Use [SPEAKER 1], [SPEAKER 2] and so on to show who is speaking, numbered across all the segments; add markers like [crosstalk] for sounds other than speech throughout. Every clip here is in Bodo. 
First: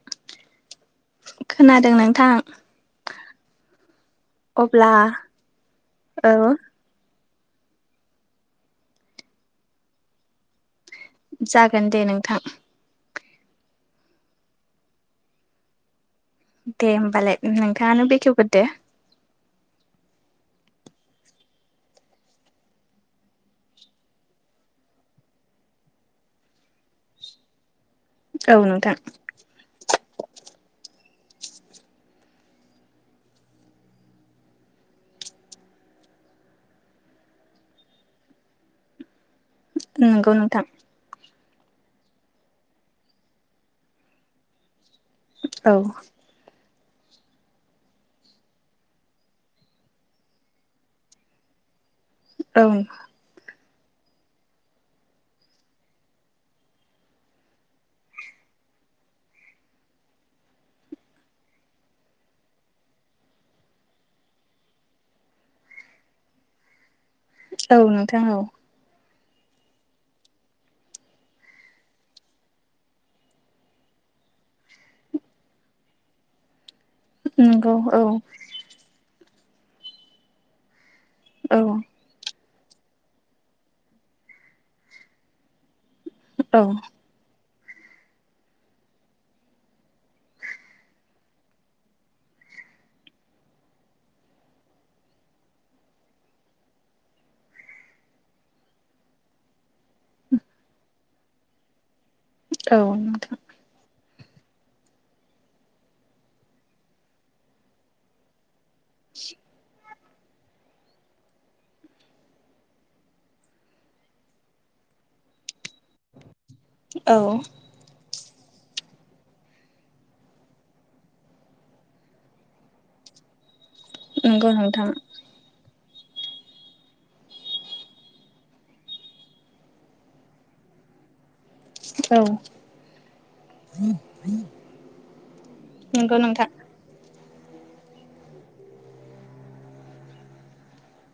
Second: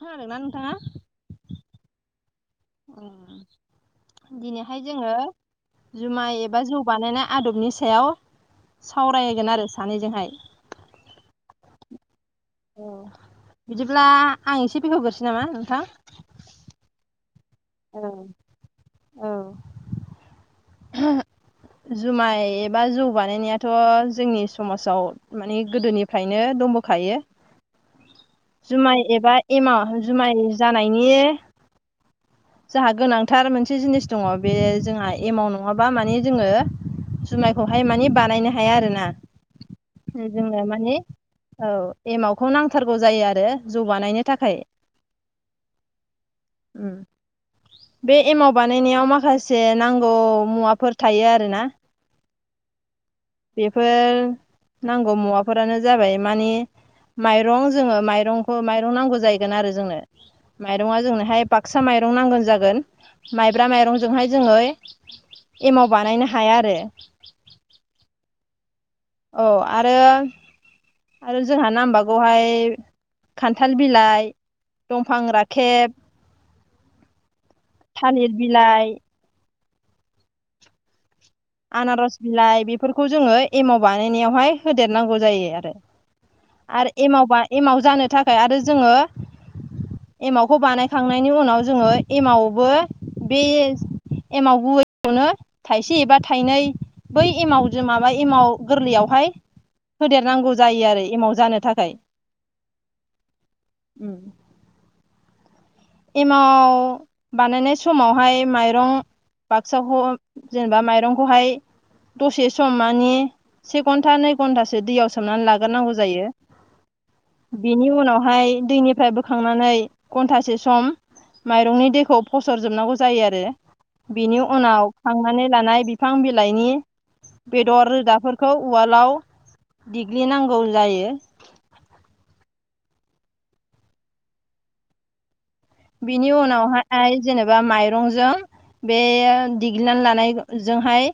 [SPEAKER 1] खोनादोंना नोंथाङा
[SPEAKER 2] खोनादों नोंथां
[SPEAKER 1] दिनैहाय
[SPEAKER 2] अब्ला
[SPEAKER 1] जोङो
[SPEAKER 2] औ
[SPEAKER 1] जुमाय एबा जौ बानायनाय आदबनि सायाव सावरायगोन आरो सानैजोंहाय
[SPEAKER 2] जागोन दे नोंथां
[SPEAKER 1] औ बिदिब्ला आं एसे बेखेवग्रोसै नामा नोंथां
[SPEAKER 2] दे होमबालाय
[SPEAKER 1] औ
[SPEAKER 2] नोंथाङानो बेखेवग्रोदो
[SPEAKER 1] औ [inaudible] जुमाय एबा जौ बानायनायाथ' जोंनि समाजाव माने गोदोनिफ्रायनो दंबोखायो
[SPEAKER 2] औ नोंथां
[SPEAKER 1] जुमाय एबा एमाव जुमाय जानायनि जाहा गोनांथार मोनसे जिनिस दङ बे जोंहा एमाव नङाबा माने जोङो जुमायखौहाय माने बानायनो हाया आरोना
[SPEAKER 2] नंगौ
[SPEAKER 1] जोङो
[SPEAKER 2] नोंथां
[SPEAKER 1] माने औ एमावखौ नांथारगौ जायो आरो जौ बानायनो थाखाय
[SPEAKER 2] औ
[SPEAKER 1] उ बे एमाव बानायनायाव माखासे नांगौ मुवाफोर थायो आरोना
[SPEAKER 2] ओं
[SPEAKER 1] बेफोर नांगौ मुवाफोरानो जाबाय माने माइरं जोङो माइरंखौ माइरं नांगौ जाहैगोन आरो जोंनो माइरङा जोंनोहाय बाक्सा माइ रं नांगोन जागोन माइब्रा माइरंजोंहाय जोङो एमाव बानायनो हाया आरो
[SPEAKER 2] औ नोंथां औ
[SPEAKER 1] औ आरो आरो जोंहा नांबागौहाय खान्थाल बिलाइ दंफां राखेब
[SPEAKER 2] नंगौ औ
[SPEAKER 1] थालिर बिलाइ
[SPEAKER 2] औ
[SPEAKER 1] आनारस बिलाइ बेफोरखौ जोङो एमाव बानायनायावहाय होदेरनांगौ जायो आरो
[SPEAKER 2] औ
[SPEAKER 1] आरो एमावबा एमाव जानो थाखाय आरो जोङो एमावखौ बानायखांनायनि उनाव जोङो एमावबो बे एमाव होयैयावनो थाइसे एबा थाइनै बै एमावजों माबा एमाव गोरलैयावहाय होदेरनांगौ जायो आरो एमाव जानो थाखाय
[SPEAKER 2] औ नोंथां
[SPEAKER 1] उम एमाव बानायनाय समावहाय माइरं बाक्साखौ जेनेबा माइरंखौहाय दसे सम माने से घन्टा नै घन्टासो दैयाव सोमनानै लाग्रोनांगौ जायो
[SPEAKER 2] औ
[SPEAKER 1] बिनि उनावहाय दैनिफ्राय बोखांनानै घन्टासे सम माइरंनि दैखौ फसरजोबनांगौ जायो आरो बिनि
[SPEAKER 2] नंगौ नोंथां
[SPEAKER 1] उनाव खांनानै लानाय बिफां बिलाइनि बेदर रोदाफोरखौ उवालाव देग्लिनांगौ जायो
[SPEAKER 2] औ नंगौ
[SPEAKER 1] बिनि
[SPEAKER 2] नोंथां
[SPEAKER 1] उनाव जेनेबा माइरंजों बे दिग्लिनानै लानायजोंहाय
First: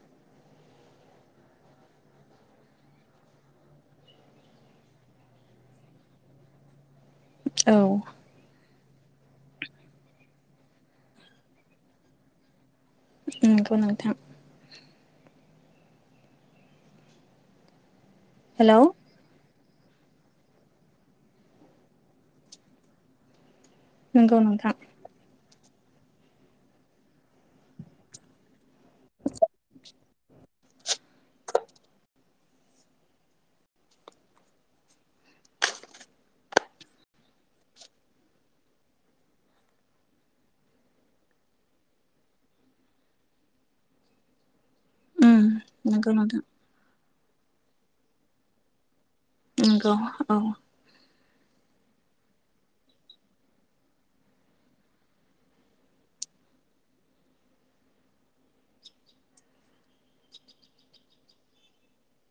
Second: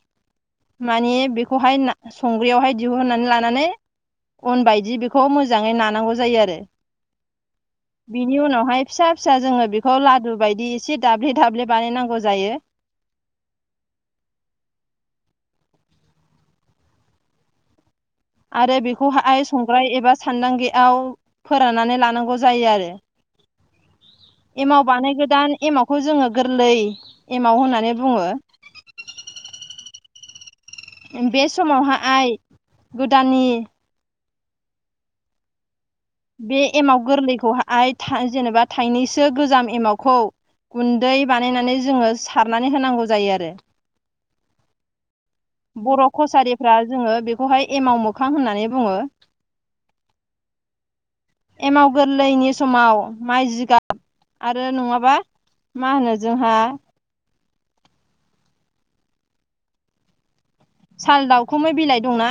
[SPEAKER 1] माने बेखौहाय ना संग्रायावहाय दिहुननानै लानानै अन बायदि बेखौ मोजाङै नानांगौ जायो आरो
[SPEAKER 2] औ
[SPEAKER 1] बिनि उनावहाय फिसा फिसा जोङो बेखौ लादु बायदि एसे दाब्ले दाब्ले बानायनांगौ जायो
[SPEAKER 2] नंगौ नोंथां
[SPEAKER 1] आरो
[SPEAKER 2] हेलौ
[SPEAKER 1] बिखौहाय संग्राय एबा सान्दांगायाव फोराननानै लानांगौ जायो आरो
[SPEAKER 2] नंगौ नोंथां
[SPEAKER 1] एमाव बानाय गोदान एमावखौ जोङो गोरलै एमाव होननानै बुङो
[SPEAKER 2] [unintelligible]
[SPEAKER 1] बे समावहाय गोदाननि बे एमाव गोरलैखौहाय जेनेबा थाइनैसो गोजाम एमावखौ गुन्दै बानायनानै जोङो सारनानै होनांगौ जायो आरो
[SPEAKER 2] उम
[SPEAKER 1] बर'
[SPEAKER 2] नंगौ नोंथां
[SPEAKER 1] कसारिफ्रा जोङो बेखौहाय एमाव मोखां होननानै बुङो
[SPEAKER 2] नंगौ औ
[SPEAKER 1] एमाव गोरलैनि समाव माइ जिगाब आरो नङाबा मा होनो जोंहा
[SPEAKER 2] [unintelligible]
[SPEAKER 1] साल दाउखुमै बिलाइ दंना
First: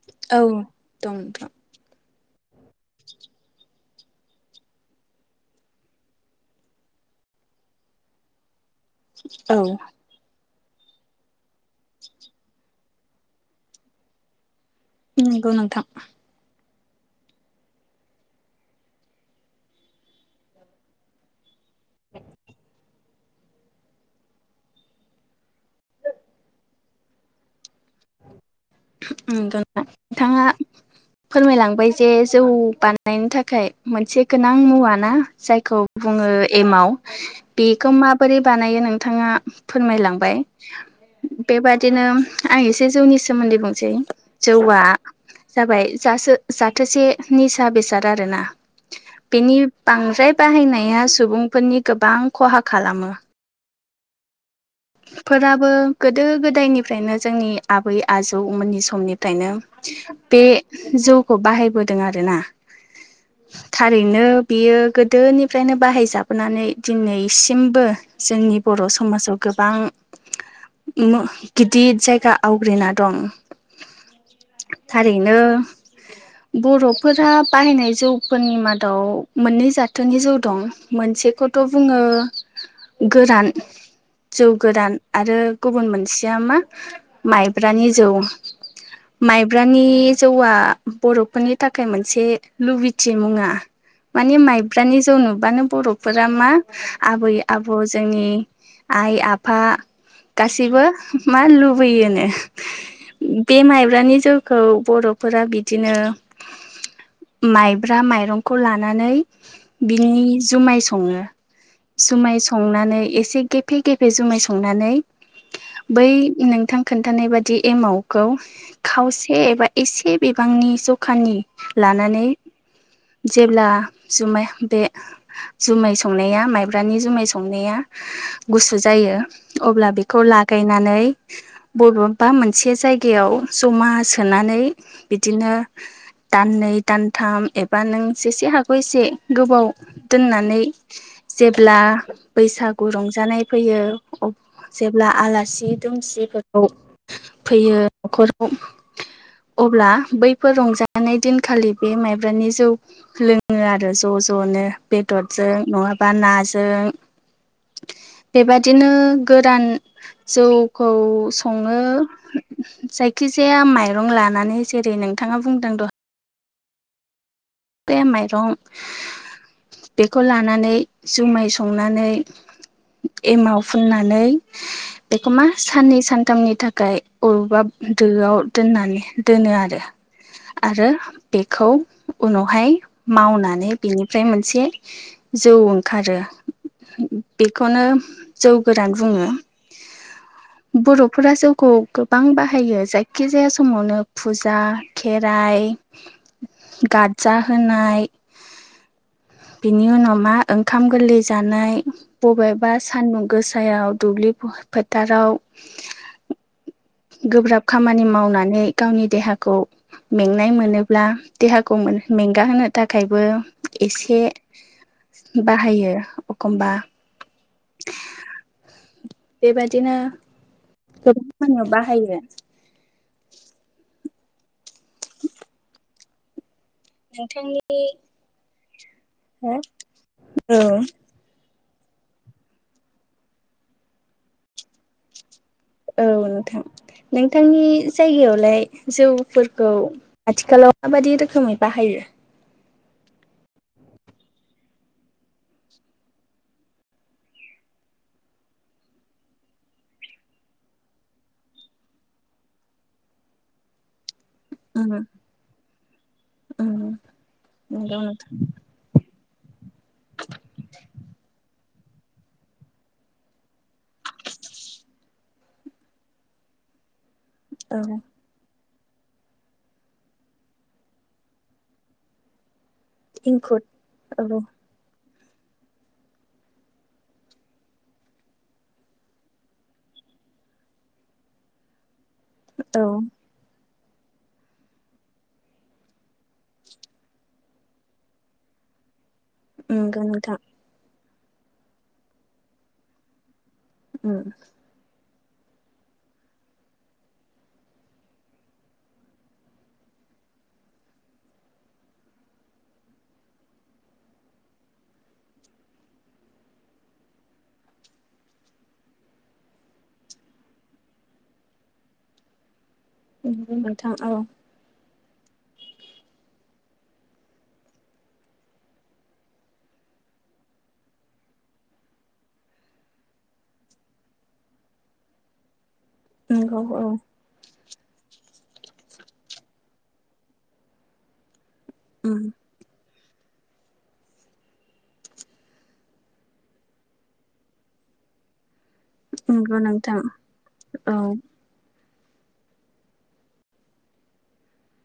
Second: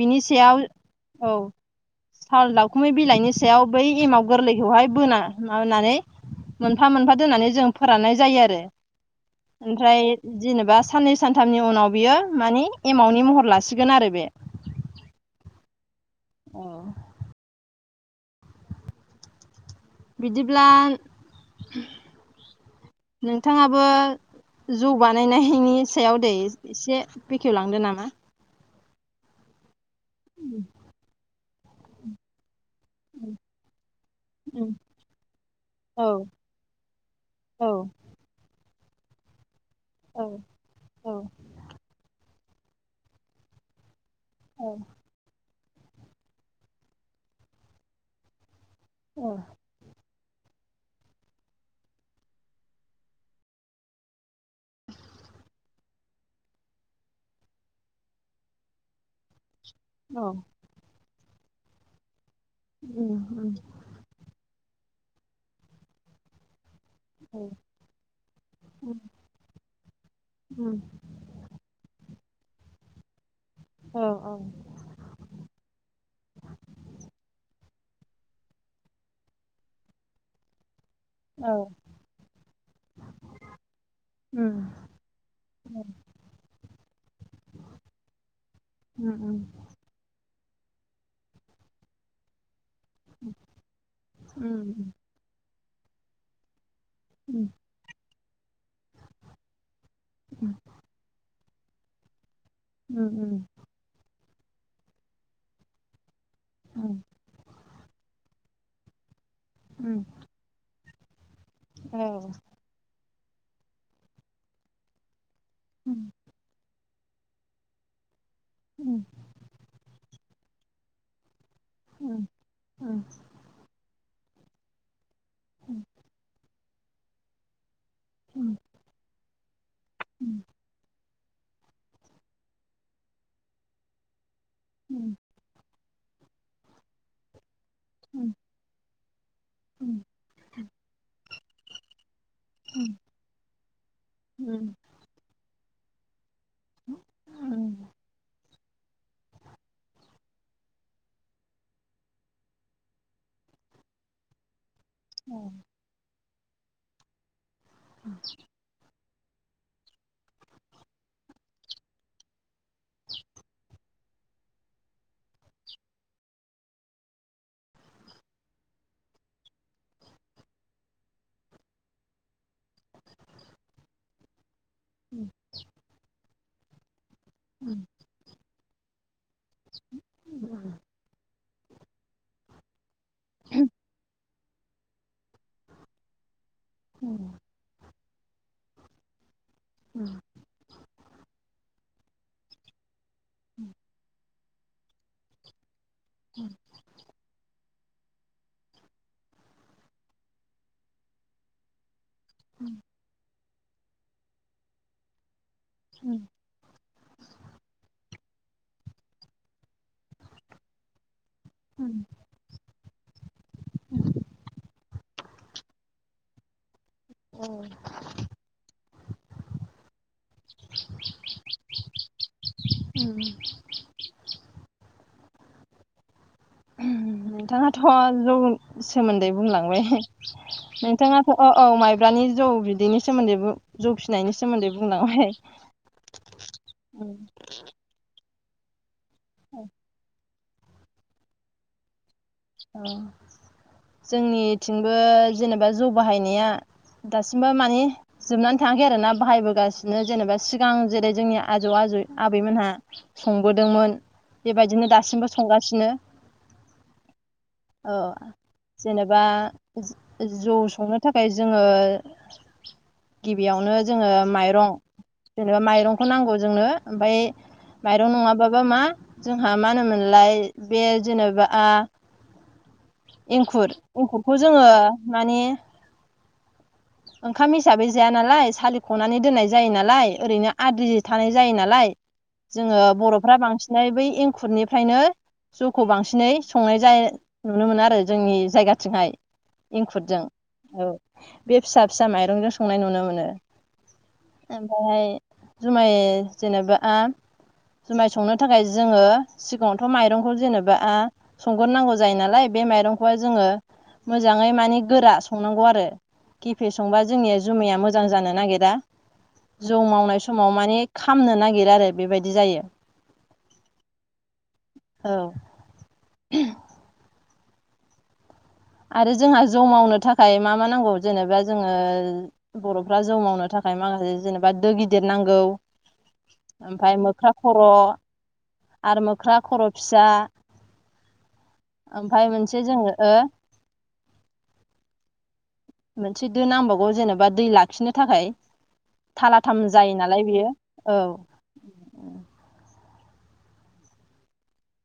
[SPEAKER 1] बिनि
[SPEAKER 2] औ
[SPEAKER 1] सायाव
[SPEAKER 2] दं
[SPEAKER 1] औ
[SPEAKER 2] नोंथां
[SPEAKER 1] साल दावखुमै बिलाइनि सायाव बै एमाव गोरलैखौहाय बोना माबानानै मोनफा मोनफा दोननानै जों फोराननाय जायो आरो
[SPEAKER 2] औ
[SPEAKER 1] ओमफ्राय जेनेबा साननै सानथामनि उनाव बियो माने एमावनि महर लासिगोन आरो बे
[SPEAKER 2] नंगौ नोंथां
[SPEAKER 1] औ बिदिब्ला नोंथाङाबो जौ बानायनायनि सायाव दे एसे बेखेवलांदो नामा
[SPEAKER 2] नोंथाङा फोरमायलांबाय जे जौ बानायनो थाखाय मोनसे गोनां मुवा ना जायखौ
[SPEAKER 1] औ
[SPEAKER 2] बुङो एमाव बे
[SPEAKER 1] औ
[SPEAKER 2] खौ माबोरै बानायो नों नोंथाङा
[SPEAKER 1] औ
[SPEAKER 2] फोरमायलांबाय
[SPEAKER 1] औ
[SPEAKER 2] बेबादिनो आं एसे जौनि सोमोन्दै बुं- सै
[SPEAKER 1] औ
[SPEAKER 2] जौआ जाबाय जासो जाथोसे निसा बेसाद आरोना
[SPEAKER 1] औ
[SPEAKER 2] बेनि बांद्राय बाहायनाया सुबुंफोरनि गोबां खहा खालामो। फोराबो गोदो गोदायनिफ्रायनो जोंनि आबै आजौमोननि समनिफ्रायनो
[SPEAKER 1] औ
[SPEAKER 2] बे जौखौ बाहायबोदों आरोना
[SPEAKER 1] उम उम
[SPEAKER 2] थारैनो बियो गोदोनिफ्रायनो बाहायजाबोनानै
[SPEAKER 1] औ
[SPEAKER 2] दिनैसिमबो जोंनि बर' समाजाव आं
[SPEAKER 1] उम
[SPEAKER 2] मो गिदिर जायगा आवग्रिना दं।
[SPEAKER 1] औ औ
[SPEAKER 2] थारैनो बर'फोरा बाहायनाय जौफोरनि मादाव मोननै जाथोनि जौ दं।
[SPEAKER 1] औ
[SPEAKER 2] मोनसेखौथ' बुङो गोरान जौ
[SPEAKER 1] उम
[SPEAKER 2] गोरान आरो गुबुन मोनसेया मा माइब्रानि जौ
[SPEAKER 1] उम उम
[SPEAKER 2] माइब्रानि जौआ बर'फोरनि थाखाय मोनसे लुबैथि मुङा मानि
[SPEAKER 1] उम
[SPEAKER 2] माइब्रानि जौ नुबानो बर'फोरा मा आबै
[SPEAKER 1] उम
[SPEAKER 2] आबौ जोंनि आइ आफा गासिबो मा लुबैयोनो
[SPEAKER 1] उम उम
[SPEAKER 2] बे माइब्रानि जौ खौ बर'फोरा बिदिनो
[SPEAKER 1] औ
[SPEAKER 2] माइब्रा माइरंखौ लानानै बिनि जुमाय सङो। जुमाय संनानै एसे गेफे गेफे जुमाय संनानै बै नोंथां खोन्थानाय बादि एमाव खौ खावसे एबा एसे बिबांनि जखानि लानानै जेब्ला जुमाय बे जुमाय संनाया माइब्रानि जुमाय संनाया गुसु जायो अब्ला बेखौ लागायनानै बबेबा मोनसे जायगायाव जमा सोनानै बिदिनो दाननै दानथाम एबा नों जेसे हागौ एसे गोबाव दोननानै जेब्ला बैसागु रंजा नाय फैयो जेब्ला आलासि दुमसि फैयो न'खराव अब्ला बैफोर रंजानाय दिनखालि बे माइब्रानि जौ लोङो आरो ज' ज' ज'नो बेदरजों नङाबा नाजों बेबादिनो गोरान जौखौ सङो जायखिजाया माइरं ला नानै जेरै नोंथाङा बुंदों दहाय बे माइरं बेखौ लानानै जुमाय संनानै एमाव फुननानै बेखौ मा साननै सानथामनि थाखाय अबेबा दोआव दोननानै दोनो आरो आरो बेखौ उनावहाय मावनानै बिनिफ्राय मोनसे जौ ओंखारो। बेखौनो जौ गोरान बुङो।
[SPEAKER 1] औ
[SPEAKER 2] बर'फोरा जौखौ गोबां बाहायो जायखिजाया समावनो फुजा जा खेराइ
[SPEAKER 1] उम
[SPEAKER 2] जाहोनाय बिनि उनाव मा ओंखाम गोरलै जानाय। बबेबा सानदुं गोसायाव दुब्लि फोथाराव
[SPEAKER 1] उम
[SPEAKER 2] गोब्राब खामानि मावनानै गावनि देहाखौ मेंनाय मोनोब्ला देहाखौ मेंगा होनो थाखायबो एसे बाहायो एखमबा
[SPEAKER 1] औ
[SPEAKER 2] बेबादिनो गोबां खानियाव बाहायो। नोंथांनि
[SPEAKER 1] नोंथाङाथ जौ सोमोन्दै
[SPEAKER 2] हो
[SPEAKER 1] बुंलांबाय
[SPEAKER 2] औ
[SPEAKER 1] नोंथाङाथ औ माइब्रानि जौ बिदैनि सोमोन्दै जौ फिनायनि सोमोन्दै बुंलांबाय।
[SPEAKER 2] औ नोंथां नोंथांनि जायगायावलाय जौफोरखौ आथिखालाव माबायदि रोखोमै बाहायो?
[SPEAKER 1] औ जोंनिथिंबो जेनेबा जौ बाहायनाया दासिमबा माने जोबनानै थाङाखै आरोना बाहायबोगासिनो जेनेबा सिगां जेरै जोंनि आजौ आ आबैमोनहा संबोदोंमोन बेबायदिनो
[SPEAKER 2] उम
[SPEAKER 1] दासिमबो संगासिनो।
[SPEAKER 2] उम
[SPEAKER 1] औ
[SPEAKER 2] नंगौ नोंथां
[SPEAKER 1] जेनेबा जौ संनो थाखाय जोङो गिबियावनो जोङो माइरं जेननोबा माइरंखौ नांगौ जोंनो ओमफाय
[SPEAKER 2] औ
[SPEAKER 1] माइरं नङाबाबा मा? जोंहा मा होनोमोनलाय बे जेनेबा
[SPEAKER 2] इंखुर
[SPEAKER 1] एंखुर एंखुरखौ
[SPEAKER 2] औ
[SPEAKER 1] जोङो माने ओंखाम हिसाबै जाया नालाय सालिखनानै दोननाय जायो नालाय ओरैनो आद्रि थानाय जायो नालाय। जोङो
[SPEAKER 2] औ
[SPEAKER 1] बर'फ्रा बांसिनै बै एंखुरनिफ्रायनो जौखौ बांसिनै संनाय जाय नुनो मोनो आरो जोंनि जायगाथिंहाय।
[SPEAKER 2] नंगौ
[SPEAKER 1] इंखुदजों
[SPEAKER 2] नोंथां
[SPEAKER 1] औ। बे फिसा फिसा माइरंजों संनाय नुनो मोनो।
[SPEAKER 2] उम
[SPEAKER 1] ओमफायहाय जुमाय जेनेबा आ जुमाय संनो थाखाय जोङो सिगाङावथ माइरंखौ जेनेबाआ संगोरनांगौ जायो नालाय बे माइरंखौहाय जोङो मोजाङै माने गोरा संनांगौ आरो। गिफे संबा जोंनिया जुमैया मोजां जानो नागिरा। जौ मावनाय समाव माने खामनो नागिरो आरो बेबायदि जायो।
[SPEAKER 2] [unintelligible] नोंथां औ।
[SPEAKER 1] औ [unintelligible] आरो जोंहा जौ मावनो थाखाय मा मा नांगौ जेनेबा जोङो बर'फ्रा जौ मावनो थाख खाय माखासे जेनेबा दो गिदिद नांगौ
[SPEAKER 2] नंगौ औ
[SPEAKER 1] ओमफाय मोख्रा खर आरो मोख्रा खर' फिसा
[SPEAKER 2] उम
[SPEAKER 1] ओमफाय मोनसे जोङो हो मोनसे दो नांबावगौ जेनेबा दै लाखिनो थाखाय।
[SPEAKER 2] नंगौ
[SPEAKER 1] थालाथाम जायो
[SPEAKER 2] नोंथां
[SPEAKER 1] नालाय बेयो औ।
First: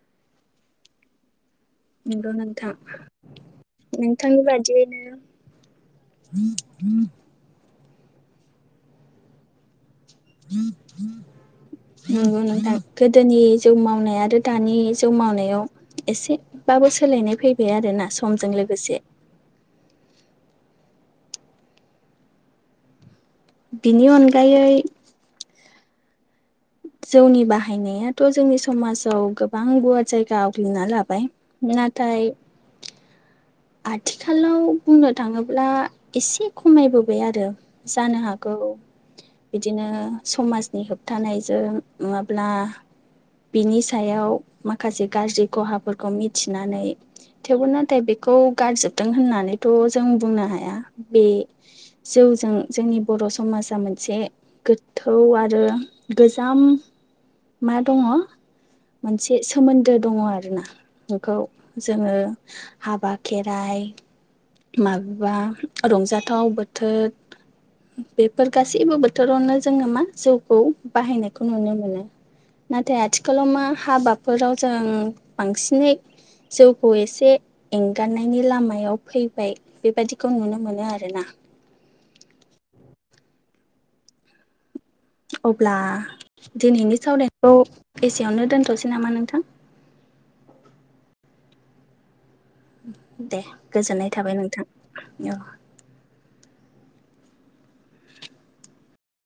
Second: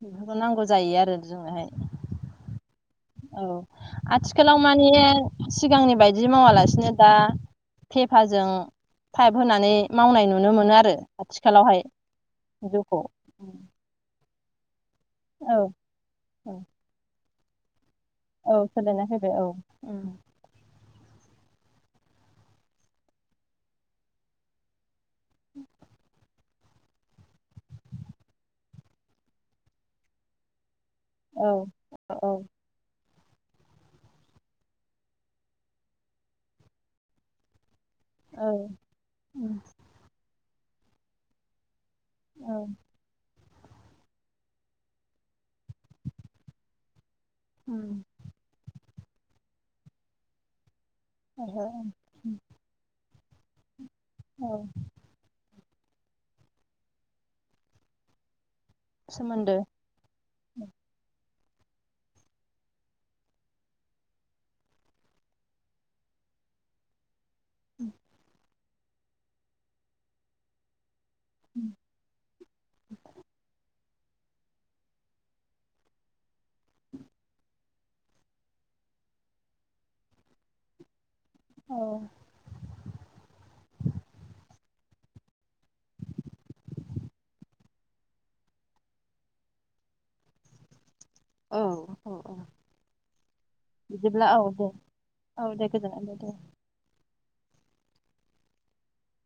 [SPEAKER 1] बेफोरखौ नांगौ जाहैयो आरो जोंनोहाय।
[SPEAKER 2] नंगौ नोंथां
[SPEAKER 1] औ
[SPEAKER 2] नोंथांनि
[SPEAKER 1] आथिखालाव माने
[SPEAKER 2] बादियैनो
[SPEAKER 1] सिगांनि बायदि मावालास सिनो दा पेपाजों पाइप होनानै मावनाय नुनो मोनो आरो आथिखालावहाय
[SPEAKER 2] नोंगौ नोंथां।
[SPEAKER 1] जौखौ
[SPEAKER 2] गोदोनि जौ मावनाय आरो दानि जौ
[SPEAKER 1] औ
[SPEAKER 2] मावनायाव एसे बाबो सोलायनाय फैबाय आरोना। समजों
[SPEAKER 1] औ
[SPEAKER 2] लोगोसे
[SPEAKER 1] सोलायना फैबाय औ।
[SPEAKER 2] बिनि अनगायै जौनि बाहायनायाथ जोंनि समाजाव गोबां गुवार जायगा आवग्लिना ला बाय
[SPEAKER 1] औ
[SPEAKER 2] नाथाय
[SPEAKER 1] औ
[SPEAKER 2] आथिखालाव बुंनो थाङोब्ला एसे खमायबोबाय आरो। जानो
[SPEAKER 1] औ
[SPEAKER 2] हागौ बिदिनो समाजनि होबथानायजों नङाब्ला बिनि सायाव माखासे गाज्रि ख'हाफोरखौ मिथिनानै थेवबो नाथाय बे खौ गारजोबदों होन्नानै थ' जों बुंनो हाया। बे
[SPEAKER 1] ओहो
[SPEAKER 2] जौजों जोंनि बर' समाजा मोनसे
[SPEAKER 1] औ
[SPEAKER 2] गोथौ आरो गोजाम मा दङ मोनसे सोमोन्दो दङ आरोना इखौ जोङो हाबा खेराइ माबेबा रंजाथाव बोथोद बेफोर गासैबो बोथोरावनो जोङो मा जौखौ बाहायनायखौ नुनो मोनो। नाथाय आथिखालाव मा हाबाफोराव जों बांसिनै जौखौ एसे एंगादनायनि लामायाव फैबाय बेबायदिखौ नुनो मोनो आरोना।
[SPEAKER 1] अ
[SPEAKER 2] अब्ला दिनैनि सावरायखौ एसेयावनो दोनथ'सै नामा नोंथां?
[SPEAKER 1] [inaudible] औ औ औ
[SPEAKER 2] दे गोजोननाय
[SPEAKER 1] बिदिब्ला
[SPEAKER 2] थाबाय
[SPEAKER 1] औ
[SPEAKER 2] नोंथां
[SPEAKER 1] दे औ दे गोजोन्नाय [unintelligible]